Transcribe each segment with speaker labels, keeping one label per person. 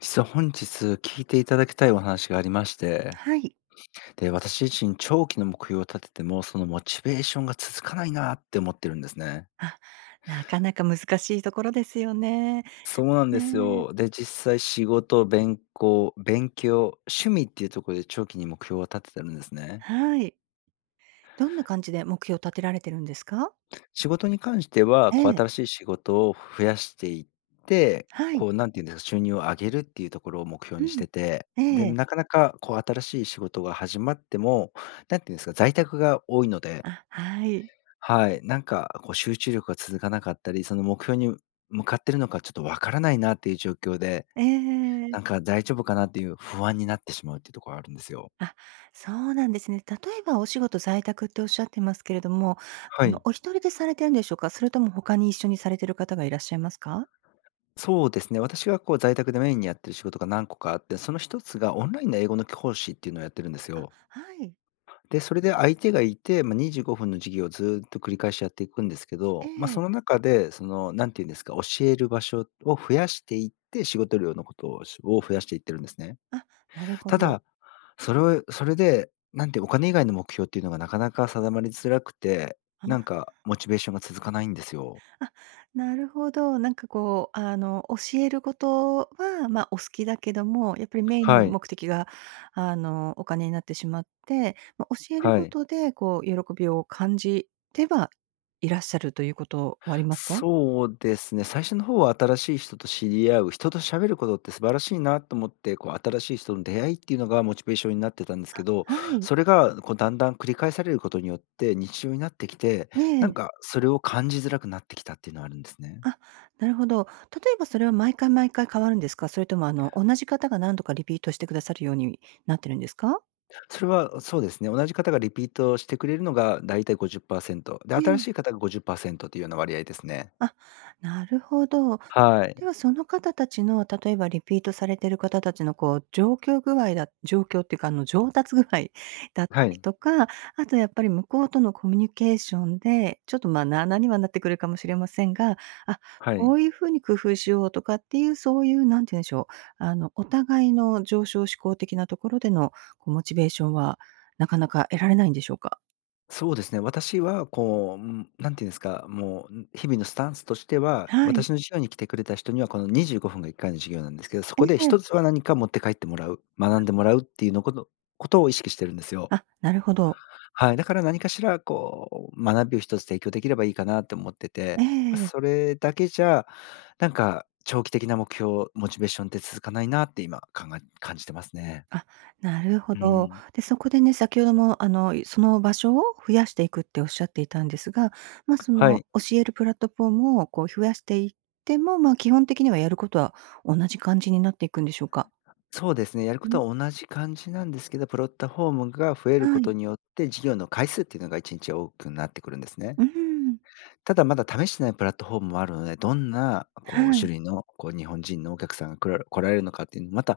Speaker 1: 実は、本日聞いていただきたいお話がありまして。
Speaker 2: はい。
Speaker 1: で、私自身長期の目標を立てても、そのモチベーションが続かないなって思ってるんですね。
Speaker 2: あ、なかなか難しいところですよね。
Speaker 1: そうなんです
Speaker 2: ね。
Speaker 1: よ。で、実際仕事、べんこう勉強、趣味っていうとこで長期に目標を立ててるんですね。
Speaker 2: はい。どんな感じで、目標を立てられてるんですか？
Speaker 1: 仕事に関しては、
Speaker 2: え
Speaker 1: こう
Speaker 2: え。
Speaker 1: 新しい仕事を増やしていって、
Speaker 2: はい。
Speaker 1: こう何て言うんですか、収入を上げるっていうところを目標
Speaker 2: う
Speaker 1: にし
Speaker 2: ん。
Speaker 1: てて、で、
Speaker 2: ええ。
Speaker 1: なかなかこう、新しい仕事が始まっても、何て言うんですか、在宅が多いので。
Speaker 2: あ、はい。
Speaker 1: はい、なんかこう集中力が続かなかったり、その目標にむ向かっているのか、ちょっとわからないなっていう状況で、
Speaker 2: ええ。
Speaker 1: なんか大丈夫かなっていう不安になってしまうっていうとこがあるんですよ。
Speaker 2: あ、そうなんですね。例えば、お仕事在宅っておっしゃってますけれども、あ
Speaker 1: は
Speaker 2: の、
Speaker 1: い。
Speaker 2: お一人でされてるんでしょうか？それとも他に一緒にされている方がいらっしゃいますか？
Speaker 1: そうですね、私がこう在宅でメインにやっている仕事が何個かあって、その一つがオンラインで英語の講師っていうのをやってるんです
Speaker 2: あ、
Speaker 1: よ。
Speaker 2: はい。
Speaker 1: で、それで相手がいて、ま、25分の授業をずっと繰り返しやっていくんですけ
Speaker 2: え
Speaker 1: ど、ま、そ
Speaker 2: え。
Speaker 1: の中で、その何て言うんですか、教える場所を増やしていって、仕事量のことをを増やしていってるんですね。
Speaker 2: あ、なるほ
Speaker 1: た
Speaker 2: ど。
Speaker 1: だ、それをそれで、なんてお金以外の目標っていうのがなかなか定まりづらくて、
Speaker 2: あ
Speaker 1: なん
Speaker 2: あ。
Speaker 1: かモチベーションが続かないんですよ。
Speaker 2: あ、なるほど。なんかこう、あの、教えることは、ま、お好きだけども、やっぱりメインの
Speaker 1: はい。
Speaker 2: 目的が、あの、お金になってしまって、ま、教える
Speaker 1: は
Speaker 2: こ
Speaker 1: い。
Speaker 2: とでこう、喜びを感じてはいらっしゃるということは、ありますか？
Speaker 1: そうですね、最初の方は新しい人と知り合う、人と喋ることって素晴らしいなと思って、こう新しい人の出会いっていうのがモチベーションになってたんですけ
Speaker 2: あ、
Speaker 1: ど、
Speaker 2: はい。
Speaker 1: それがこうだんだん繰り返されることによって、日常になってきて、
Speaker 2: え
Speaker 1: なん
Speaker 2: え。
Speaker 1: か、それを感じづらくなってきたっていうのはあるんですね。
Speaker 2: あ、なるほど。例えばそれは毎回毎回変わるんですか？それとも、あの、同じ方が何度かリピートしてくださるようになってるんですか？
Speaker 1: それはそうですね、同じ方がリピートしてくれるのがだいたい50%で
Speaker 2: ね
Speaker 1: 新
Speaker 2: ん。
Speaker 1: しい方が50%というような割合ですね。
Speaker 2: あ、なるほど。
Speaker 1: は
Speaker 2: で
Speaker 1: い。
Speaker 2: は、その方たちの、例えば、リピートされている方たちの、こう、状況具合だ状況っていうか、あの、上達具合だった
Speaker 1: は
Speaker 2: り
Speaker 1: い。
Speaker 2: とか、あとやっぱり、向こうとのコミュニケーションで、ちょっと、まあ、なあなあにはなってくるかもしれませんが、あ、
Speaker 1: は
Speaker 2: こ
Speaker 1: い。
Speaker 2: ういう風に工夫しようとかっていう、そういう、何てゆんでしょう、あの、お互いの上昇志向的なところでの、こう、モチベーションは、なかなか得られないんでしょうか？
Speaker 1: そうですね、私はこう、ん、何てゆんですか、もうん日々のスタンスとしては、
Speaker 2: はい。
Speaker 1: 私の授業に来てくれた人にはこの25分が1回の授業なんですけど、そ
Speaker 2: う
Speaker 1: こで
Speaker 2: ーん。
Speaker 1: 一つは何か持って帰ってもらう、学んでもらうっていうのことことを意識しているんですよ。
Speaker 2: あ、なるほど。
Speaker 1: はい、だから何かしらこう学びを一つ提供できればいいかなって思って
Speaker 2: え
Speaker 1: て、ま、
Speaker 2: え。
Speaker 1: それだけじゃなんか長期的な目標、モチベーションって続かないなって今考え感じてますね。
Speaker 2: あ、なるほ
Speaker 1: う
Speaker 2: ど。
Speaker 1: ん。
Speaker 2: で、そこでね、先ほども、あの、その場所を、増やしていくっておっしゃっていたんですが、ま、そ
Speaker 1: はい。
Speaker 2: の、教えるプラットフォームをこう増やしていっても、まあ、基本的にはやることは同じ感じになっていくんでしょうか？
Speaker 1: そうですね、やる
Speaker 2: う
Speaker 1: こ
Speaker 2: ん。
Speaker 1: とは同じ感じなんですけど、プラットフォームが増える
Speaker 2: は
Speaker 1: こ
Speaker 2: い。
Speaker 1: とによって授業の回数っていうのが1日多くなってくるんですね。
Speaker 2: うーん。
Speaker 1: ただ、まだ試してないプラットフォームもあるので、どんな、こう、
Speaker 2: はい。
Speaker 1: 種類の、こう、日本人のお客さんが来ら来られるのかっていうの、また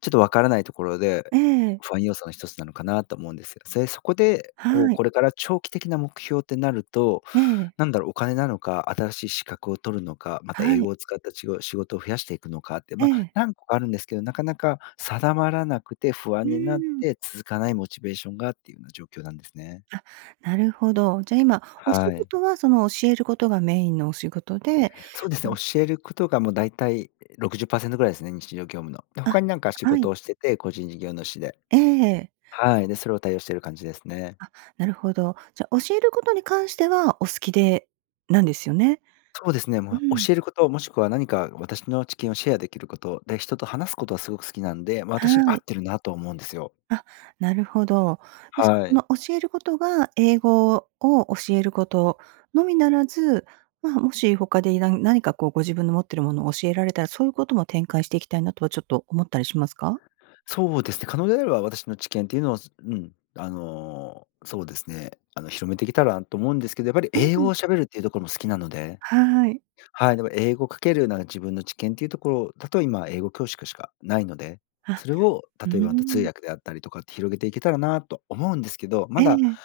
Speaker 1: ちょっとわからないところで、
Speaker 2: ええ。
Speaker 1: 不安要素の一つなのかなと思うんですよ。それ、そこで、こう、
Speaker 2: はい。
Speaker 1: これから長期的な目標ってなると、
Speaker 2: ええ。
Speaker 1: なんだろう、お金なのか、新しい資格を取るのか、また
Speaker 2: は
Speaker 1: 英
Speaker 2: い。
Speaker 1: 語を使ったしご仕事を増やしていくのかって、
Speaker 2: え
Speaker 1: ま、
Speaker 2: え。
Speaker 1: 何個かあるんですけど、なかなか定まらなくて不
Speaker 2: う
Speaker 1: 安になっ
Speaker 2: ーん。
Speaker 1: て続かないモチベーションがっていうような状況なんですね。
Speaker 2: あ、なるほど。じゃあ、今、お仕
Speaker 1: はい。
Speaker 2: 事は、その、教えることがメインのお仕事で
Speaker 1: そうですね。
Speaker 2: ん。
Speaker 1: 教えることがもう大体60%ぐらいですね。日常業務の。で、
Speaker 2: あ、
Speaker 1: 他に何か仕
Speaker 2: はい
Speaker 1: 事をしてて、個人事業主で。
Speaker 2: ええ。
Speaker 1: はい、で、それを対応している感じですね。
Speaker 2: あ、なるほど。じゃ、教えることに関しては、お好きでなんですよね。
Speaker 1: そうですね。
Speaker 2: うー
Speaker 1: ま、
Speaker 2: ん。
Speaker 1: 教えること、もしくは何か私の知見をシェアできること、で、人と話すことはすごく好きなんで、ま私に
Speaker 2: は
Speaker 1: 合
Speaker 2: い。
Speaker 1: ってるなと思うんですよ。
Speaker 2: あ、なるほど。うす
Speaker 1: は
Speaker 2: その
Speaker 1: い。
Speaker 2: 教えることが英語を教えること、のみならず、まあ、もし他で何何かこうご自分の持ってるものを教えられたら、そういうことも展開していきたいなとはちょっと思ったりしますか？
Speaker 1: そうですね。可能であれば私の知見というのを、すうん、あの、そうですね。あの、広めてきたらと思うんですけど、やっぱり
Speaker 2: あ
Speaker 1: 英語
Speaker 2: に。
Speaker 1: を喋るっていうところも好きなので。
Speaker 2: はい。
Speaker 1: はい、でも英語かけるような自分の知見というところ、例え、ま、今英語教師しかしかないので、
Speaker 2: あ、
Speaker 1: それを
Speaker 2: うー
Speaker 1: 例えばまた、通
Speaker 2: ん。
Speaker 1: 訳であったりとかって広げていけたらなと思うんですけど、
Speaker 2: え
Speaker 1: まだ、
Speaker 2: え。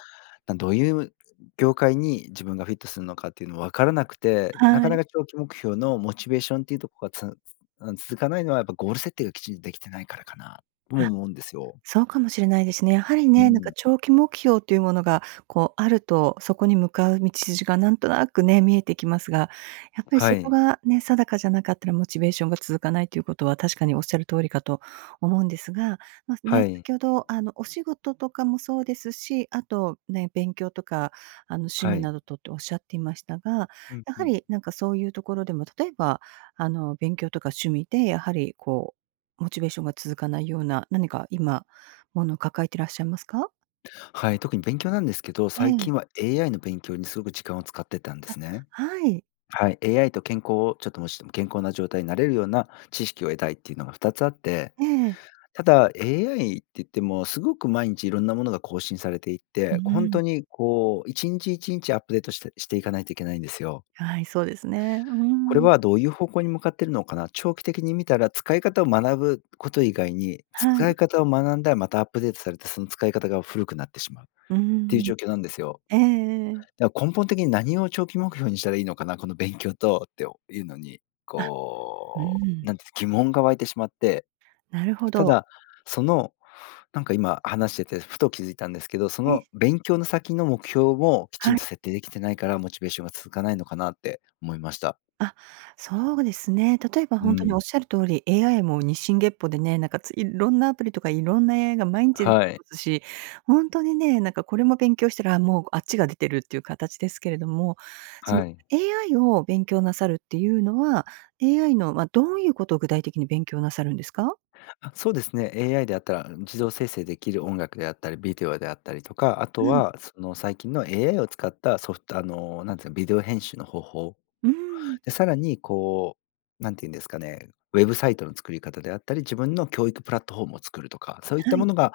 Speaker 1: なんどういう業界に自分がフィットするのかっていうのは分からなくて、な
Speaker 2: は
Speaker 1: かな
Speaker 2: い。
Speaker 1: か長期目標のモチベーションっていうところがつ-つうん、続かないのはやっぱゴール設定がきちんとできてないからかなとも
Speaker 2: あ、
Speaker 1: 思うんですよ。
Speaker 2: そうかもしれないですね。やはり
Speaker 1: う
Speaker 2: ね、なんか
Speaker 1: ん。
Speaker 2: 長期目標というものがこう、あると、そこに向かう道筋がなんとなくね、見えてきますが、やっぱり
Speaker 1: は
Speaker 2: そこ
Speaker 1: い。
Speaker 2: がね、定かじゃなかったらモチベーションが続かないということは確かにおっしゃる通りかと思うんですが、ま、ね、
Speaker 1: はい。
Speaker 2: 先ほど、あの、お仕事とかもそうですし、あとね、勉強とか、あの、趣
Speaker 1: は
Speaker 2: 味
Speaker 1: い。
Speaker 2: などとっておっしゃっていましたが、
Speaker 1: うん、
Speaker 2: や
Speaker 1: う
Speaker 2: は
Speaker 1: ん。
Speaker 2: り、なんかそういうところでも、例えば、あの、勉強とか趣味で、やはり、こう、モチベーションが続かないような、何か今、ものを抱えてらっしゃいますか？
Speaker 1: はい、特に勉強なんですけど、
Speaker 2: え
Speaker 1: 最
Speaker 2: え。
Speaker 1: 近は AI の勉強にすごく時間を使ってたんです
Speaker 2: あ、
Speaker 1: ね。
Speaker 2: はい。
Speaker 1: はい、AI と健康をちょっともしも健康な状態になれるような知識を得たいっていうのが2つあって。
Speaker 2: ええ。
Speaker 1: ただ、AI って言ってもすごく毎日いろんなものが更新されてい
Speaker 2: う
Speaker 1: て、ほん
Speaker 2: ん。
Speaker 1: とにこう一日一日アップデートしてしていかないといけないんですよ。
Speaker 2: はい、そうですね。う
Speaker 1: これ
Speaker 2: ん。
Speaker 1: はどういう方向に向かっているのかな、長期的に見たら使い方を学ぶこと以外に、
Speaker 2: は
Speaker 1: 使い
Speaker 2: い。
Speaker 1: 方を学んだらまた、アップデートされてその使い方が古くなってしまうっ
Speaker 2: う
Speaker 1: ていう
Speaker 2: ん。
Speaker 1: 状況なんですよ。
Speaker 2: ええええ。
Speaker 1: だ根本的に何を長期目標にしたらいいのかな、この勉強とっておいうのに、
Speaker 2: あ、う
Speaker 1: こうな
Speaker 2: ん。
Speaker 1: んてゆんすか、疑問が湧いてしまって、
Speaker 2: なるほ
Speaker 1: た
Speaker 2: ど。
Speaker 1: だその、なんか今話しててふと気づいたんですけど、そ
Speaker 2: え。
Speaker 1: の勉強の先の目標をきち
Speaker 2: は
Speaker 1: んと
Speaker 2: い。
Speaker 1: 設定できてないからモチベーションが続かないのかなって思いました。
Speaker 2: あ、そうですね。例えば
Speaker 1: うー
Speaker 2: ほんとにお
Speaker 1: ん。
Speaker 2: っしゃる通り、AI も日進月歩でね、なんかついっろんなアプリとかいろんな AI が毎日出
Speaker 1: はい。
Speaker 2: ますし、ほんとにね、なんかこれも勉強したら、もうあっちが出てるっていう形ですけれども、その
Speaker 1: はい。
Speaker 2: AI を勉強なさるっていうのは、AI の、ま、どういうことを具体的に勉強なさるんですか？
Speaker 1: あ、そうですね、AI であったらん自動生成できる音楽であったりビデオであったりとか、あと
Speaker 2: はい。
Speaker 1: はその最近の AI を使ったソフト、あの、なんていうかビデオ編集の方法。
Speaker 2: うーん。
Speaker 1: でさらにこう何て言うんですかね、ウェブサイトの作り方であったり、自分の教育プラットフォームを作るとか、そういっ
Speaker 2: は
Speaker 1: たも
Speaker 2: い。
Speaker 1: のが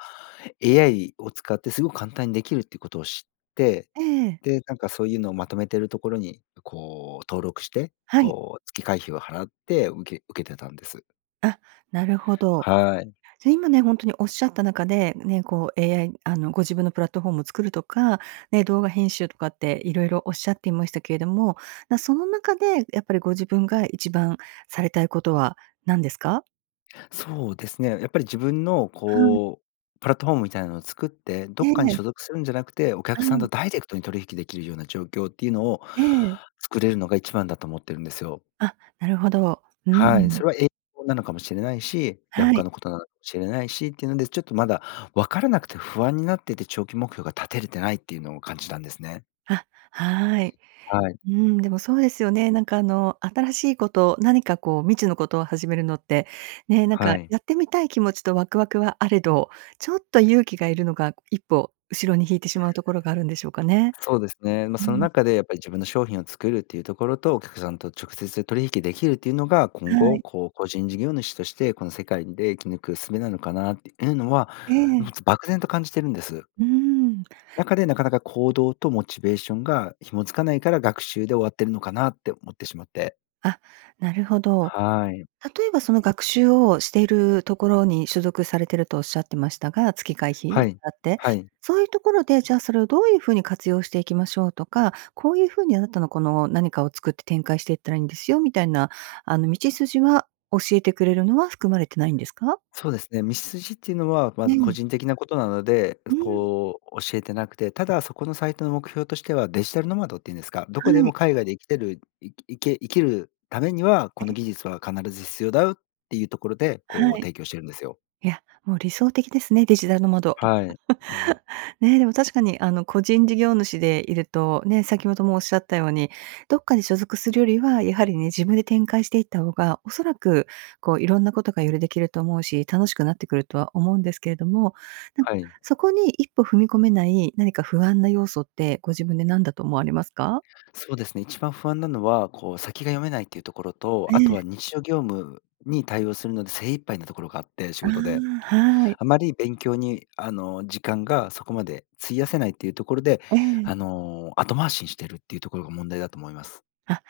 Speaker 1: AI を使ってすごく簡単にできるっていうことを知って、
Speaker 2: ええ。
Speaker 1: でなんかそういうのをまとめてるところにこう登録して、
Speaker 2: はい。
Speaker 1: こう月会費を払って受け受けてたんです。
Speaker 2: あ、なるほど。
Speaker 1: はい。
Speaker 2: じゃ、今ね、ほんとにおっしゃった中で、ね、こう、AI あの、ご自分のプラットフォームを作るとか、ね、動画編集とかっていろいろおっしゃっていましたけれども、ま、その中で、やっぱりご自分が一番されたいことは何ですか？
Speaker 1: そうですね。やっぱり自分の
Speaker 2: はい。
Speaker 1: こうプラットフォームみたいなのを作って、ど
Speaker 2: え
Speaker 1: っかに
Speaker 2: え。
Speaker 1: 所属するんじゃなくて、お
Speaker 2: は
Speaker 1: 客さん
Speaker 2: い。
Speaker 1: とダイレクトに取引できるような状況っていうのを
Speaker 2: ええ。
Speaker 1: 作れるのが、一番だと思ってるんですよ。
Speaker 2: あ、なるほど。うー
Speaker 1: はい。そ
Speaker 2: ん。
Speaker 1: れは英語なのかもしれないし、いや
Speaker 2: はい。
Speaker 1: 他のことなのしれないしっていうので、ちょっとまだ分からなくて、不安になってて、長期目標が立てれてないっていうのを感じたんですね。
Speaker 2: あ、はい。
Speaker 1: はい。
Speaker 2: うーん、でもそうですよね。なんかあの、新しいこと、何かこう、未知のことを始めるのって、ね、なんか、
Speaker 1: はい。
Speaker 2: やってみたい気持ちとワクワクはあれど、ちょっと勇気が要るのが、一歩後ろに引いてしまうところがあるんでしょうかね。
Speaker 1: そうですね。ま、
Speaker 2: うー
Speaker 1: その
Speaker 2: ん。
Speaker 1: 中でやっぱり自分の商品を作るっていうところと、お客さんと直接取引できるっていうのが、今
Speaker 2: は
Speaker 1: 後
Speaker 2: い。
Speaker 1: こう個人事業主として、この世界で生き抜くすべなのかなっていうのは、
Speaker 2: え
Speaker 1: も
Speaker 2: え。
Speaker 1: つ漠然と感じてるんです。
Speaker 2: うーん。
Speaker 1: なかで、なかなか、行動とモチベーションが紐付かないから、学習で終わってるのかなって思ってしまって。
Speaker 2: あ、なるほど。
Speaker 1: はい。
Speaker 2: 例えば、その学習をしているところに所属されてるとおっしゃってましたが、月会
Speaker 1: は
Speaker 2: 費
Speaker 1: い。
Speaker 2: 払って。
Speaker 1: はい。
Speaker 2: そういうところで、じゃあ、それをどういう風に活用していきましょうとか、こういう風にあなたの、この何かを作って展開していったらいいんですよ、みたいな、あの、道筋は教えてくれるのは含まれてないんですか？
Speaker 1: そうですね、道筋っていうのはま
Speaker 2: え
Speaker 1: ず個
Speaker 2: え。
Speaker 1: 人的なことなので、
Speaker 2: うーん。
Speaker 1: こう教えてなくて、ただそこのサイトの目標としてはデジタルノマドっていうんですか？ど
Speaker 2: は
Speaker 1: こでも
Speaker 2: い。
Speaker 1: 海外で生きてる生き生け生きるためには、こ
Speaker 2: え
Speaker 1: の
Speaker 2: え。
Speaker 1: 技術は必ず必要だよっていうところで、
Speaker 2: は
Speaker 1: こう
Speaker 2: い。
Speaker 1: 提供しているんですよ。
Speaker 2: いや、もう理想的ですね、デジタルノマド。
Speaker 1: はい。うん。
Speaker 2: ね。でも、確かに、あの、個人事業主でいると、ね、先ほどもおっしゃったように、どっかに所属するよりは、やはりね、自分で展開していったほうが、おそらく、こう、色んなことがよりできると思うし、楽しくなってくるとは思うんですけれども。なん
Speaker 1: は
Speaker 2: か、
Speaker 1: い。
Speaker 2: そこに一歩踏み込めない、何か不安な要素って、ご自分で何だと思われますか？
Speaker 1: そうですね、一番不安なのは、こう先が読めないっていうところと、あ
Speaker 2: え
Speaker 1: と
Speaker 2: え。
Speaker 1: は日常業務に対応するので精一杯なところがあって、仕
Speaker 2: あ
Speaker 1: 事で。
Speaker 2: あ、はい。
Speaker 1: あまり勉強に、あの、時間がそこまで費やせないっていうところで、
Speaker 2: ええ。
Speaker 1: あの、後回しにしてるっていうところが問題だと思います。
Speaker 2: あ、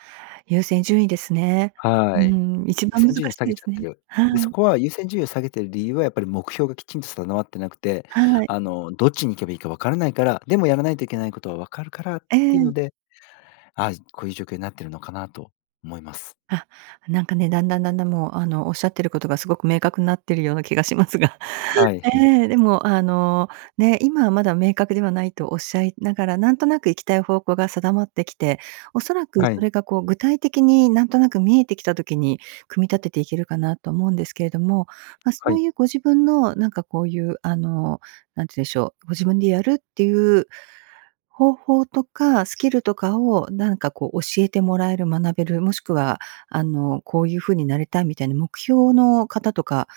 Speaker 2: 優先順位ですね。うー
Speaker 1: はい。
Speaker 2: ん、一
Speaker 1: 優
Speaker 2: 番難
Speaker 1: 先順位を
Speaker 2: し
Speaker 1: 下
Speaker 2: い
Speaker 1: げ
Speaker 2: で
Speaker 1: ちゃ
Speaker 2: す
Speaker 1: って
Speaker 2: ね。
Speaker 1: る。
Speaker 2: は
Speaker 1: で、そ
Speaker 2: い。
Speaker 1: こは優先順位を下げてる理由は、やっぱり目標がきちんと定まってなくて、
Speaker 2: はい。
Speaker 1: あの、どっちに行けばいいか分からないから。でも、やらないといけないことは分かるからっ
Speaker 2: え
Speaker 1: ていう
Speaker 2: え。
Speaker 1: ので。あ、こういう状況になってるのかなと思います。
Speaker 2: あ、なんかね、段々段々、もう、あの、おっしゃってることがすごく明確になってるような気がしますが。
Speaker 1: はい、ひ。
Speaker 2: ええ、でも、あの、ね、今はまだ明確ではないとおっしゃいながら、なんとなく行きたい方向が定まってきて、おそらく
Speaker 1: は
Speaker 2: そ
Speaker 1: い。
Speaker 2: れがこう、具体的になんとなく見えてきた時に、組み立てていけるかなと思うんですけれども。ま、そ
Speaker 1: は
Speaker 2: う
Speaker 1: い。
Speaker 2: いうご自分の、なんかこういう、あの、何て言うんでしょう、ご自分でやるっていう、方法とか、スキルとかを、なんかこう、教えてもらえる、学べる、もしくは、あの、こういう風になれたいみたいな、目標の方とか、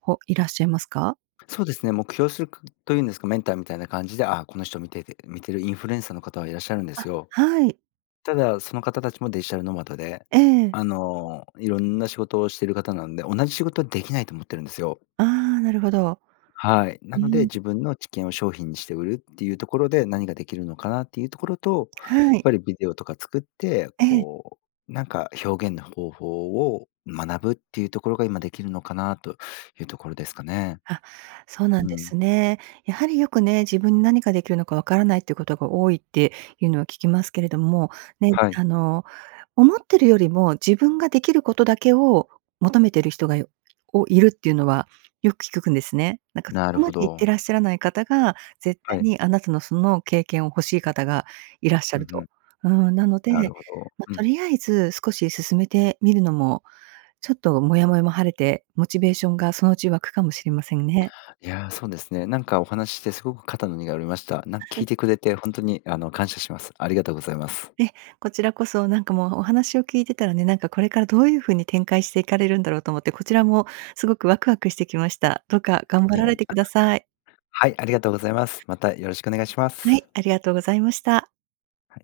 Speaker 2: ほいらっしゃいますか？
Speaker 1: そうですね、目標するというんですか、メンターみたいな感じで、あ、この人を見ていて見てるインフルエンサーの方はいらっしゃるんで
Speaker 2: あ、
Speaker 1: すよ。
Speaker 2: はい。
Speaker 1: ただ、その方たちもデジタルノマドで、
Speaker 2: ええ。
Speaker 1: あの色んな仕事をしてる方なんで、同じ仕事はできないと思ってるんですよ。
Speaker 2: ああ、なるほど。
Speaker 1: はい、な
Speaker 2: うー
Speaker 1: ので、
Speaker 2: ん。
Speaker 1: 自分の知見を商品にして売るっていうところで、何ができるのかなっていうところと、や
Speaker 2: は
Speaker 1: っ
Speaker 2: い。
Speaker 1: ぱりビデオとか作って
Speaker 2: ええ。
Speaker 1: こう、なんか、表現の方法を学ぶっていうところが、今できるのかなというところですかね。
Speaker 2: あ、そうなん
Speaker 1: う
Speaker 2: で
Speaker 1: ん。
Speaker 2: すね。やはり、よくね、自分に何ができるのか分からないっていうことが多いっていうのは聞きますけれども。ね、
Speaker 1: はい。
Speaker 2: あの、思ってるよりも、自分ができることだけを求めてる人が、おいるっていうのは、よく聞くくんですね。なんか、そ
Speaker 1: なる
Speaker 2: こま
Speaker 1: ほ
Speaker 2: でいって
Speaker 1: ど。
Speaker 2: らっしゃらない方が、絶対
Speaker 1: はい。
Speaker 2: に、あなたの、その経験を欲しい方がいらっしゃ
Speaker 1: うん
Speaker 2: る
Speaker 1: う
Speaker 2: と。
Speaker 1: ん。
Speaker 2: うーん。なの
Speaker 1: な
Speaker 2: で、
Speaker 1: るほど。
Speaker 2: ま、
Speaker 1: う
Speaker 2: と
Speaker 1: ん。
Speaker 2: りあえず、少し進めてみるのも、ちょっと、もやもやも晴れて、モチベーションがそのうち湧くかもしれませんね。
Speaker 1: いや、そうですね。なんかお話ししてすごく肩の荷が降りました。なんか、聞い
Speaker 2: [unintelligible]
Speaker 1: てくれて、ほんとにあの、感謝します。ありがとうございます。
Speaker 2: え、こちらこそ、なんかもうお話を聞いてたらね、なんかこれからどういう風に展開していかれるんだろうと思って、こちらもすごくワクワクしてきました。どうか頑
Speaker 1: い
Speaker 2: 張ら
Speaker 1: や。
Speaker 2: れてください。
Speaker 1: はい、ありがとうございます。また、よろしくお願いしま
Speaker 2: はい、
Speaker 1: す。
Speaker 2: ありがとうございました。
Speaker 1: はい。